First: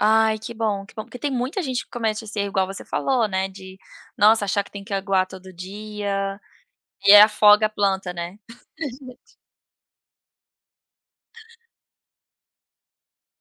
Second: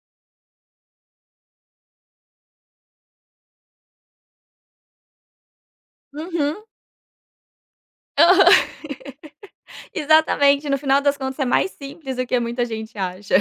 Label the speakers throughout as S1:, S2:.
S1: Ai que bom, que bom porque tem muita gente que comete esse erro igual você falou, né, de nossa achar que tem que aguar todo dia,
S2: Uhum.
S1: e aí afoga a planta, né.
S2: Aham.
S1: [unintelligible]
S2: Exatamente, no final das contas sai mais simples do que muita gente acha.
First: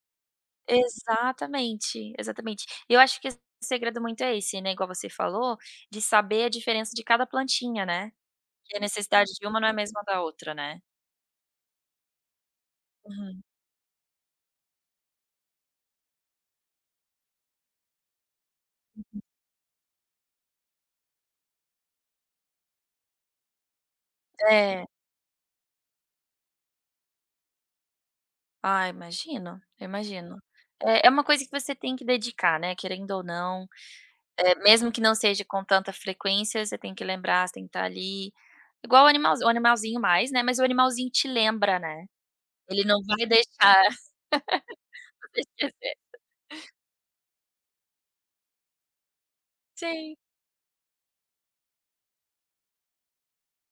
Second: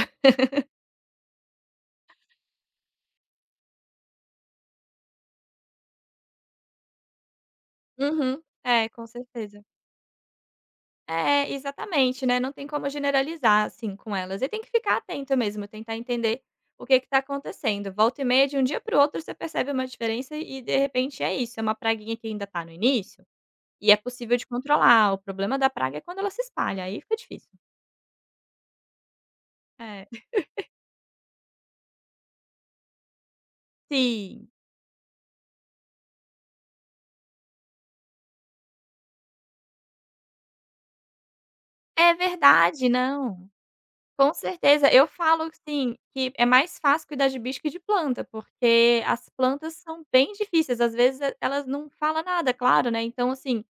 S1: Exatamente, exatamente. E eu acho que esse segredo muito é esse, né, igual você falou, de saber a diferença de cada plantinha, né,
S2: Uhum,
S1: que a
S2: é, com
S1: necessidade de uma
S2: certeza.
S1: não é a mesma da outra, né.
S2: É, exatamente, né, não tem como
S1: Aham.
S2: generalizar assim com elas, e tem que ficar atento mesmo, tentar entender o que que está acontecendo, volta e meia de um dia para o outro você percebe uma diferença e, de repente, é isso, é uma praguinha que ainda está no início, e é possível de
S1: É.
S2: controlar, o problema da praga é quando ela se espalha, aí fica difícil.
S1: Ah, imagino, eu
S2: É.
S1: imagino. É é uma coisa que você tem que dedicar, né, querendo ou não,
S2: Sim.
S1: eh, mesmo que não seja com tanta frequência você tem que lembrar você tem que estar ali, igual o animalzinho, o animalzinho mais, né, mas o animalzinho te lembra, né,
S2: É
S1: ele
S2: verdade.
S1: não vai
S2: Não,
S1: deixar
S2: com certeza, eu
S1: você
S2: falo, assim,
S1: esquecer.
S2: que é mais fácil cuidar de bicho que de planta porque as plantas são
S1: Sim.
S2: bem difíceis às vezes elas não fala nada claro, né, então assim,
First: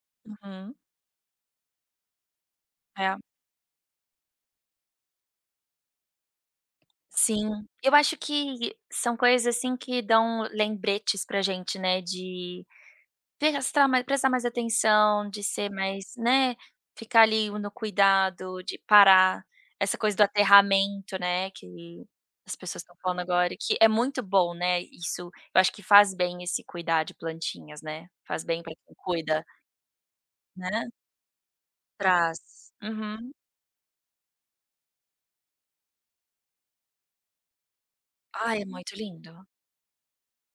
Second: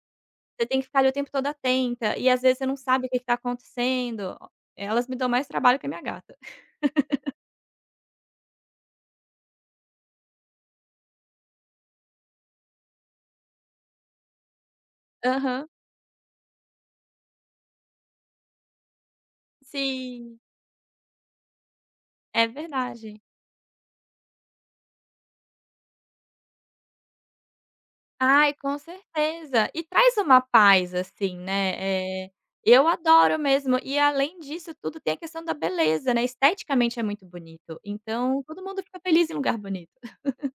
S2: você
S1: Uhum.
S2: tem que ficar ali o tempo todo atenta e às vezes você não sabe o
S1: É.
S2: que que tá acontecendo, elas me dão mais trabalho que a minha gata.
S1: Sim, eu acho que são coisas, assim, que dão lembretes para gente, né, de, ter prestar mais atenção, de
S2: Aham.
S1: ser mais, né, ficar ali no cuidado, de parar, essa coisa do
S2: Sim.
S1: aterramento, né, que
S2: É
S1: as pessoas estão falando
S2: verdade.
S1: agora que é muito bom, né, isso, eu acho que faz bem esse cuidar de plantinhas, né, faz
S2: Ai
S1: bem para
S2: com
S1: quem cuida.
S2: certeza e traz uma
S1: Né.
S2: paz assim, né, eh,
S1: Trás.
S2: eu
S1: Uhum.
S2: adoro mesmo e além disso tudo tem a questão da beleza, né, esteticamente é muito bonito então
S1: Ah,
S2: todo
S1: é
S2: mundo
S1: muito
S2: fica feliz em
S1: lindo.
S2: lugar bonito.